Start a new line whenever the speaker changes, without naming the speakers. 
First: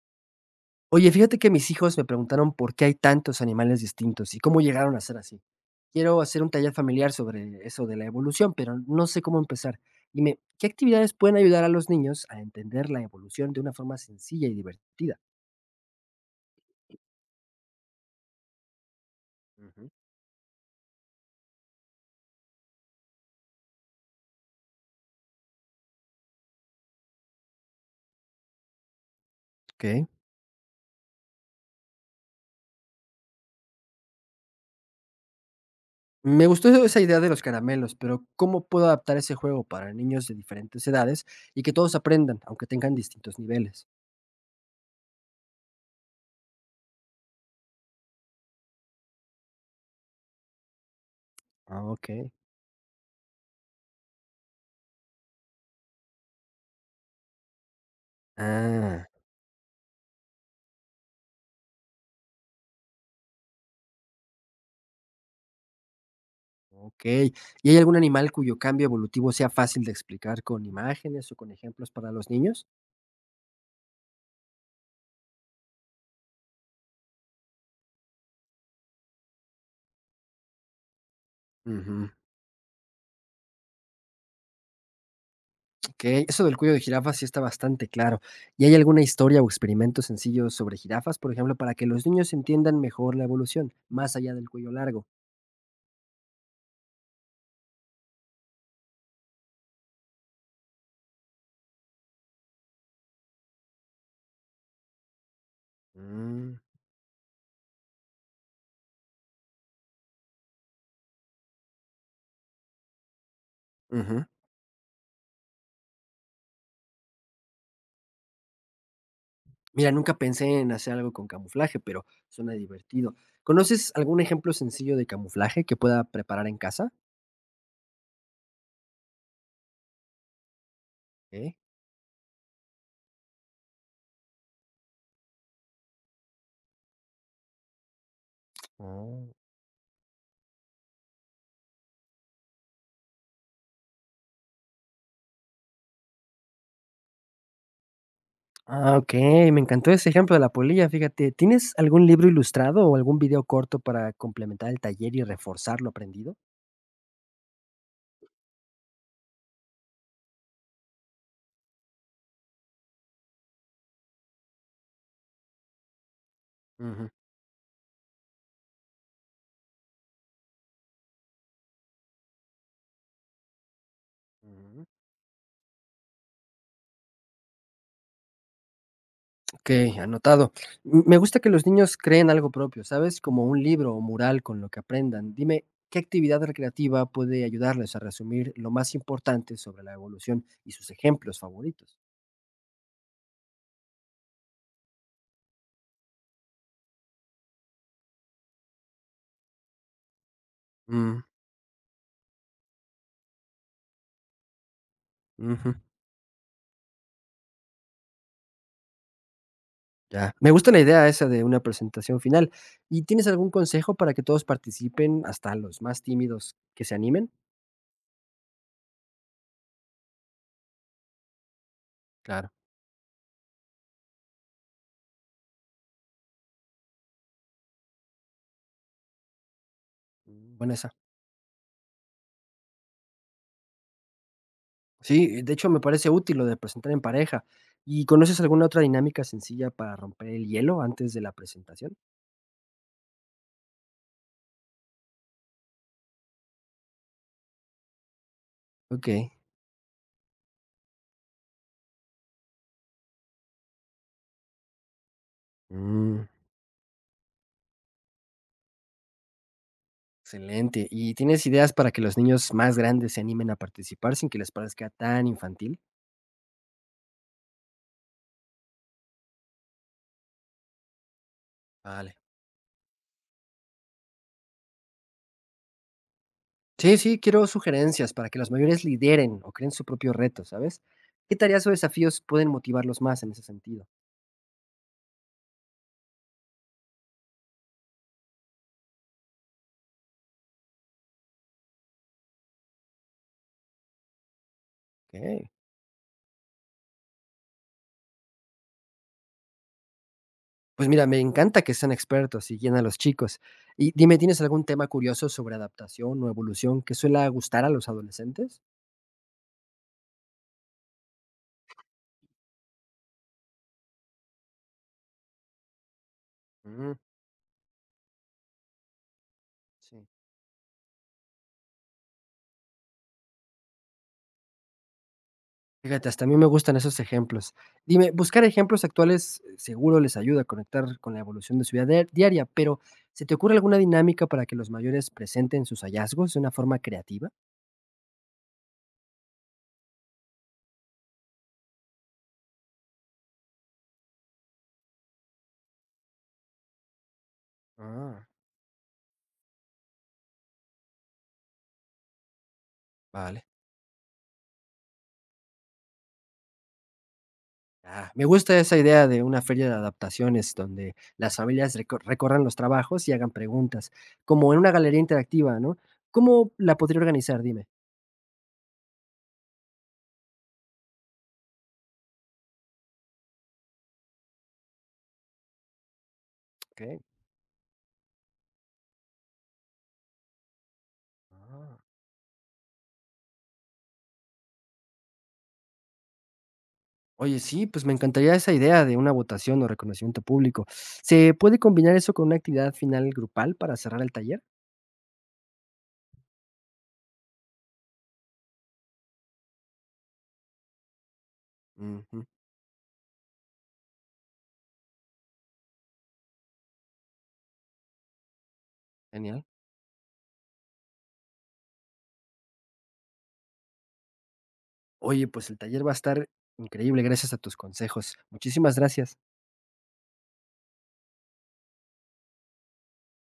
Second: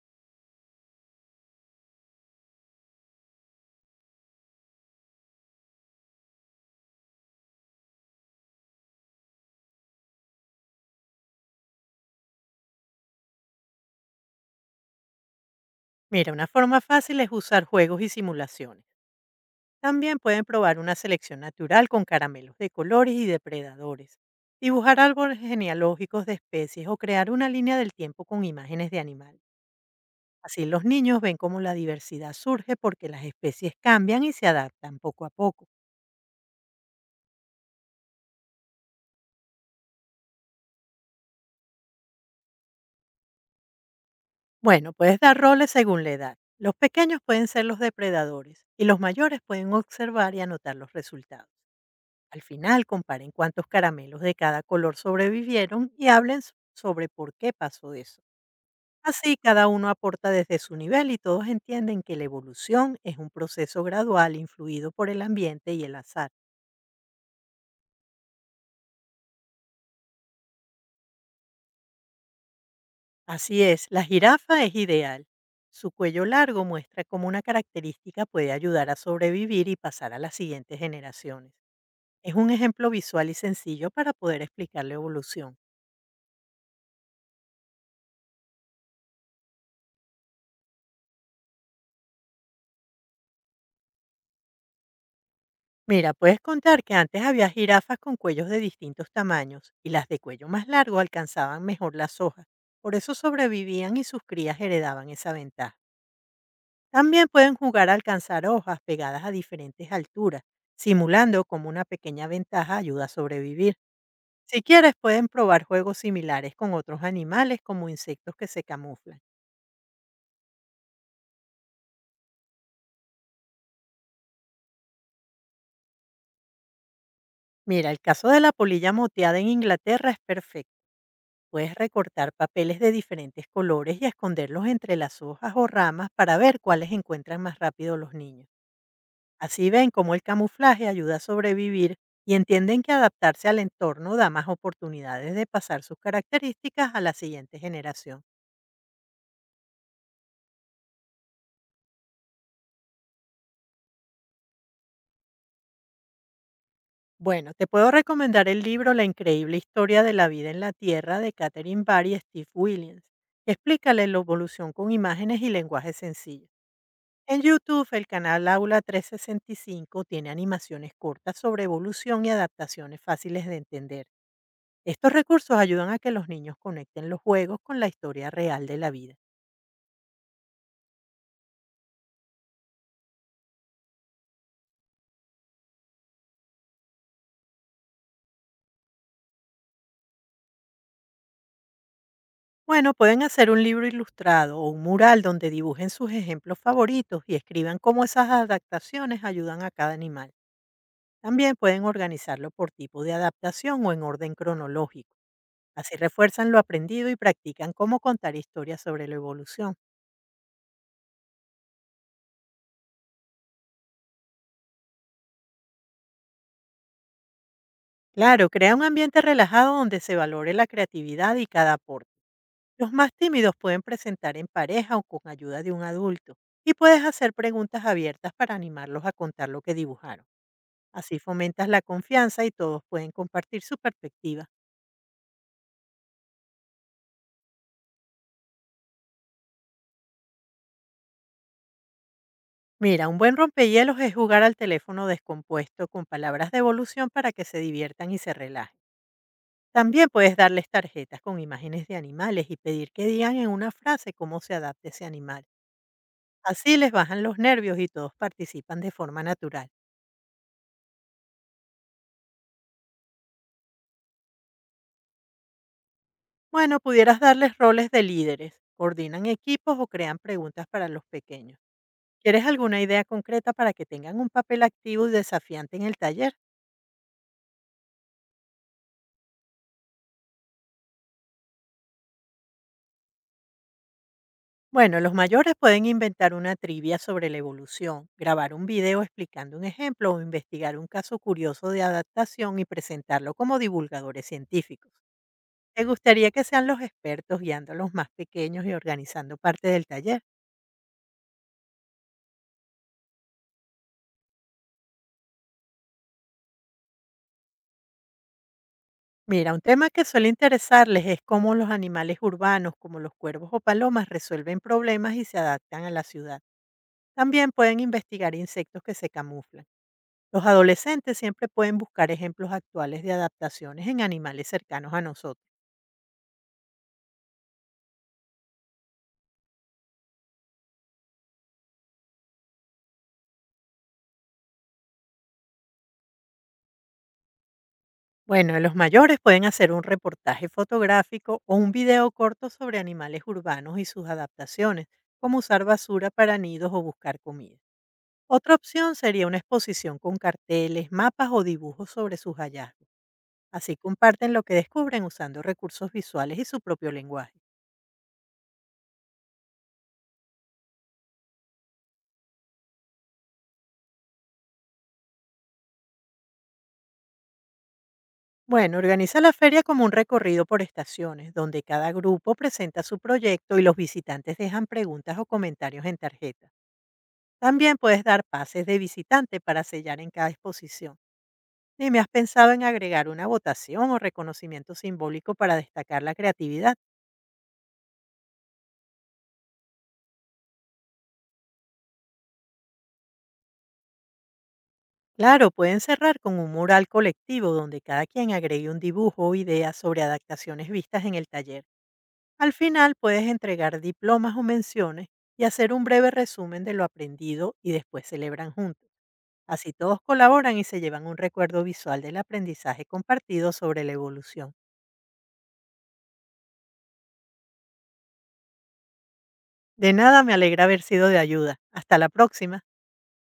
Oye, fíjate que mis hijos me preguntaron por qué hay tantos animales distintos y cómo llegaron a ser así. Quiero hacer un taller familiar sobre eso de la evolución, pero no sé cómo empezar. Dime, ¿qué actividades pueden ayudar a los niños a entender la evolución de una forma sencilla y divertida?
Mira, una forma fácil es usar juegos y simulaciones.
Ujú.
También pueden probar una selección natural con caramelos de colores y depredadores, dibujar árboles genealógicos de especies o crear una línea del tiempo con imágenes de animales.
Ok.
Así los niños ven cómo la diversidad surge porque las especies cambian y se adaptan poco a poco.
Me gustó esa idea de los caramelos, pero ¿cómo puedo adaptar ese juego para niños de diferentes edades y que todos aprendan, aunque tengan distintos niveles?
Bueno, puedes dar roles según la edad. Los pequeños pueden ser los depredadores y los mayores pueden observar y anotar los resultados.
Ah, ok.
Al final, comparen cuántos caramelos de cada color sobrevivieron y hablen sobre por qué pasó eso.
Ah.
Así, cada uno aporta desde su nivel y todos entienden que la evolución es un proceso gradual influido por el ambiente y el azar.
Okey. ¿Y hay algún animal cuyo cambio evolutivo sea fácil de explicar con imágenes o con ejemplos para los niños?
Así es, la jirafa es ideal. Su cuello largo muestra cómo una característica puede ayudar a sobrevivir y pasar a las siguientes generaciones.
Ujú,
Es un ejemplo visual y sencillo para poder explicar la evolución.
okey. Eso del cuello de jirafa sí está bastante claro. ¿Y hay alguna historia o experimento sencillo sobre jirafas, por ejemplo, para que los niños entiendan mejor la evolución, más allá del cuello largo?
Mira, puedes contar que antes había jirafas con cuellos de distintos tamaños, y las de cuello más largo alcanzaban mejor las hojas. Por eso sobrevivían y sus crías heredaban esa ventaja.
Mm,
También pueden jugar a alcanzar hojas pegadas a diferentes alturas, simulando como una pequeña ventaja ayuda a sobrevivir.
ujú.
Si quieres, pueden probar juegos similares con otros animales como insectos que se camuflan.
Mira, nunca pensé en hacer algo con camuflaje, pero suena divertido. ¿Conoces algún ejemplo sencillo de camuflaje que pueda preparar en casa?
Mira, el caso de la polilla moteada en Inglaterra es perfecto.
Okey.
Puedes recortar papeles de diferentes colores y esconderlos entre las hojas o ramas para ver cuáles encuentran más rápido los niños.
Oh.
Así ven cómo el camuflaje ayuda a sobrevivir y entienden que adaptarse al entorno da más oportunidades de pasar sus características a la siguiente generación.
Ah, okey, me encantó ese ejemplo de la polilla, fíjate, ¿tienes algún libro ilustrado o algún video corto para complementar el taller y reforzar lo aprendido?
Bueno, te puedo recomendar el libro La increíble historia de la vida en la Tierra, de Catherine Barry y Steve Williams, que explica la evolución con imágenes y lenguaje sencillo.
Ujú,
En YouTube, el canal Aula 365 tiene animaciones cortas sobre evolución y adaptaciones fáciles de entender.
ujú.
Estos recursos ayudan a que los niños conecten los juegos con la historia real de la vida.
Okey, anotado. M Me gusta que los niños creen algo propio, ¿sabes? Como un libro o mural con lo que aprendan. Dime, ¿qué actividad recreativa puede ayudarles a resumir lo más importante sobre la evolución y sus ejemplos favoritos?
Bueno, pueden hacer un libro ilustrado o un mural donde dibujen sus ejemplos favoritos y escriban cómo esas adaptaciones ayudan a cada animal.
Mm,
También pueden organizarlo por tipo de adaptación o en orden cronológico.
ujú.
Así refuerzan lo aprendido y practican cómo contar historias sobre la evolución.
Ya, me gusta la idea esa de una presentación final. ¿Y tienes algún consejo para que todos participen, hasta los más tímidos, que se animen?
Claro, crea un ambiente relajado donde se valore la creatividad y cada aporte.
Claro.
Los más tímidos pueden presentar en pareja o con ayuda de un adulto, y puedes hacer preguntas abiertas para animarlos a contar lo que dibujaron.
Mm, buena esa.
Así fomentas la confianza y todos pueden compartir su perspectiva.
Sí, de hecho me parece útil lo de presentar en pareja. ¿Y conoces alguna otra dinámica sencilla para romper el hielo antes de la presentación?
Mira, un buen rompehielos es jugar al teléfono descompuesto con palabras de evolución para que se diviertan y se relajen.
Ok.
También puedes darles tarjetas con imágenes de animales y pedir que digan en una frase cómo se adapta ese animal.
Mm,
Así les bajan los nervios y todos participan de forma natural.
excelente. ¿Y tienes ideas para que los niños más grandes se animen a participar sin que les parezca tan infantil?
Bueno, pudieras darles roles de líderes, coordinan equipos o crean preguntas para los pequeños.
Vale.
¿Quieres alguna idea concreta para que tengan un papel activo y desafiante en el taller?
Sí, sí, quiero sugerencias para que los mayores lideren o creen su propio reto, ¿sabes? ¿Qué tareas o desafíos pueden motivarlos más en ese sentido?
Bueno, los mayores pueden inventar una trivia sobre la evolución, grabar un video explicando un ejemplo o investigar un caso curioso de adaptación y presentarlo como divulgadores científicos.
Ok.
¿Te gustaría que sean los expertos guiando a los más pequeños y organizando parte del taller?
Pues mira, me encanta que sean expertos y guíen a los chicos. Y dime, ¿tienes algún tema curioso sobre adaptación o evolución que suele gustar a los adolescentes?
Mira, un tema que suele interesarles es cómo los animales urbanos, como los cuervos o palomas, resuelven problemas y se adaptan a la ciudad.
Mm,
También pueden investigar insectos que se camuflan.
sí.
Los adolescentes siempre pueden buscar ejemplos actuales de adaptaciones en animales cercanos a nosotros.
Fíjate, hasta a mí me gustan esos ejemplos. Dime, buscar ejemplos actuales seguro les ayuda a conectar con la evolución de su vida diaria, pero ¿se te ocurre alguna dinámica para que los mayores presenten sus hallazgos de una forma creativa?
Bueno, los mayores pueden hacer un reportaje fotográfico o un video corto sobre animales urbanos y sus adaptaciones, como usar basura para nidos o buscar comida.
Ah.
Otra opción sería una exposición con carteles, mapas o dibujos sobre sus hallazgos.
Vale.
Así comparten lo que descubren usando recursos visuales y su propio lenguaje.
Ah, me gusta esa idea de una feria de adaptaciones donde las familias recorran los trabajos y hagan preguntas, como en una galería interactiva, ¿no? ¿Cómo la podría organizar? Dime.
Bueno, organiza la feria como un recorrido por estaciones, donde cada grupo presenta su proyecto y los visitantes dejan preguntas o comentarios en tarjeta.
Ok.
También puedes dar pases de visitante para sellar en cada exposición.
Ah.
Dime, ¿has pensado en agregar una votación o reconocimiento simbólico para destacar la creatividad?
Oye, sí, pues me encantaría esa idea de una votación o reconocimiento público. ¿Se puede combinar eso con una actividad final grupal para cerrar el taller?
Claro, pueden cerrar con un mural colectivo donde cada quien agregue un dibujo o idea sobre adaptaciones vistas en el taller.
Ujú,
Al final puedes entregar diplomas o menciones, y hacer un breve resumen de lo aprendido, y después celebran juntos.
genial.
Así todos colaboran y se llevan un recuerdo visual del aprendizaje compartido sobre la evolución.
Oye, pues el taller va a estar increíble gracias a tus consejos. Muchísimas gracias.
De nada, me alegra haber sido de ayuda. Hasta la próxima.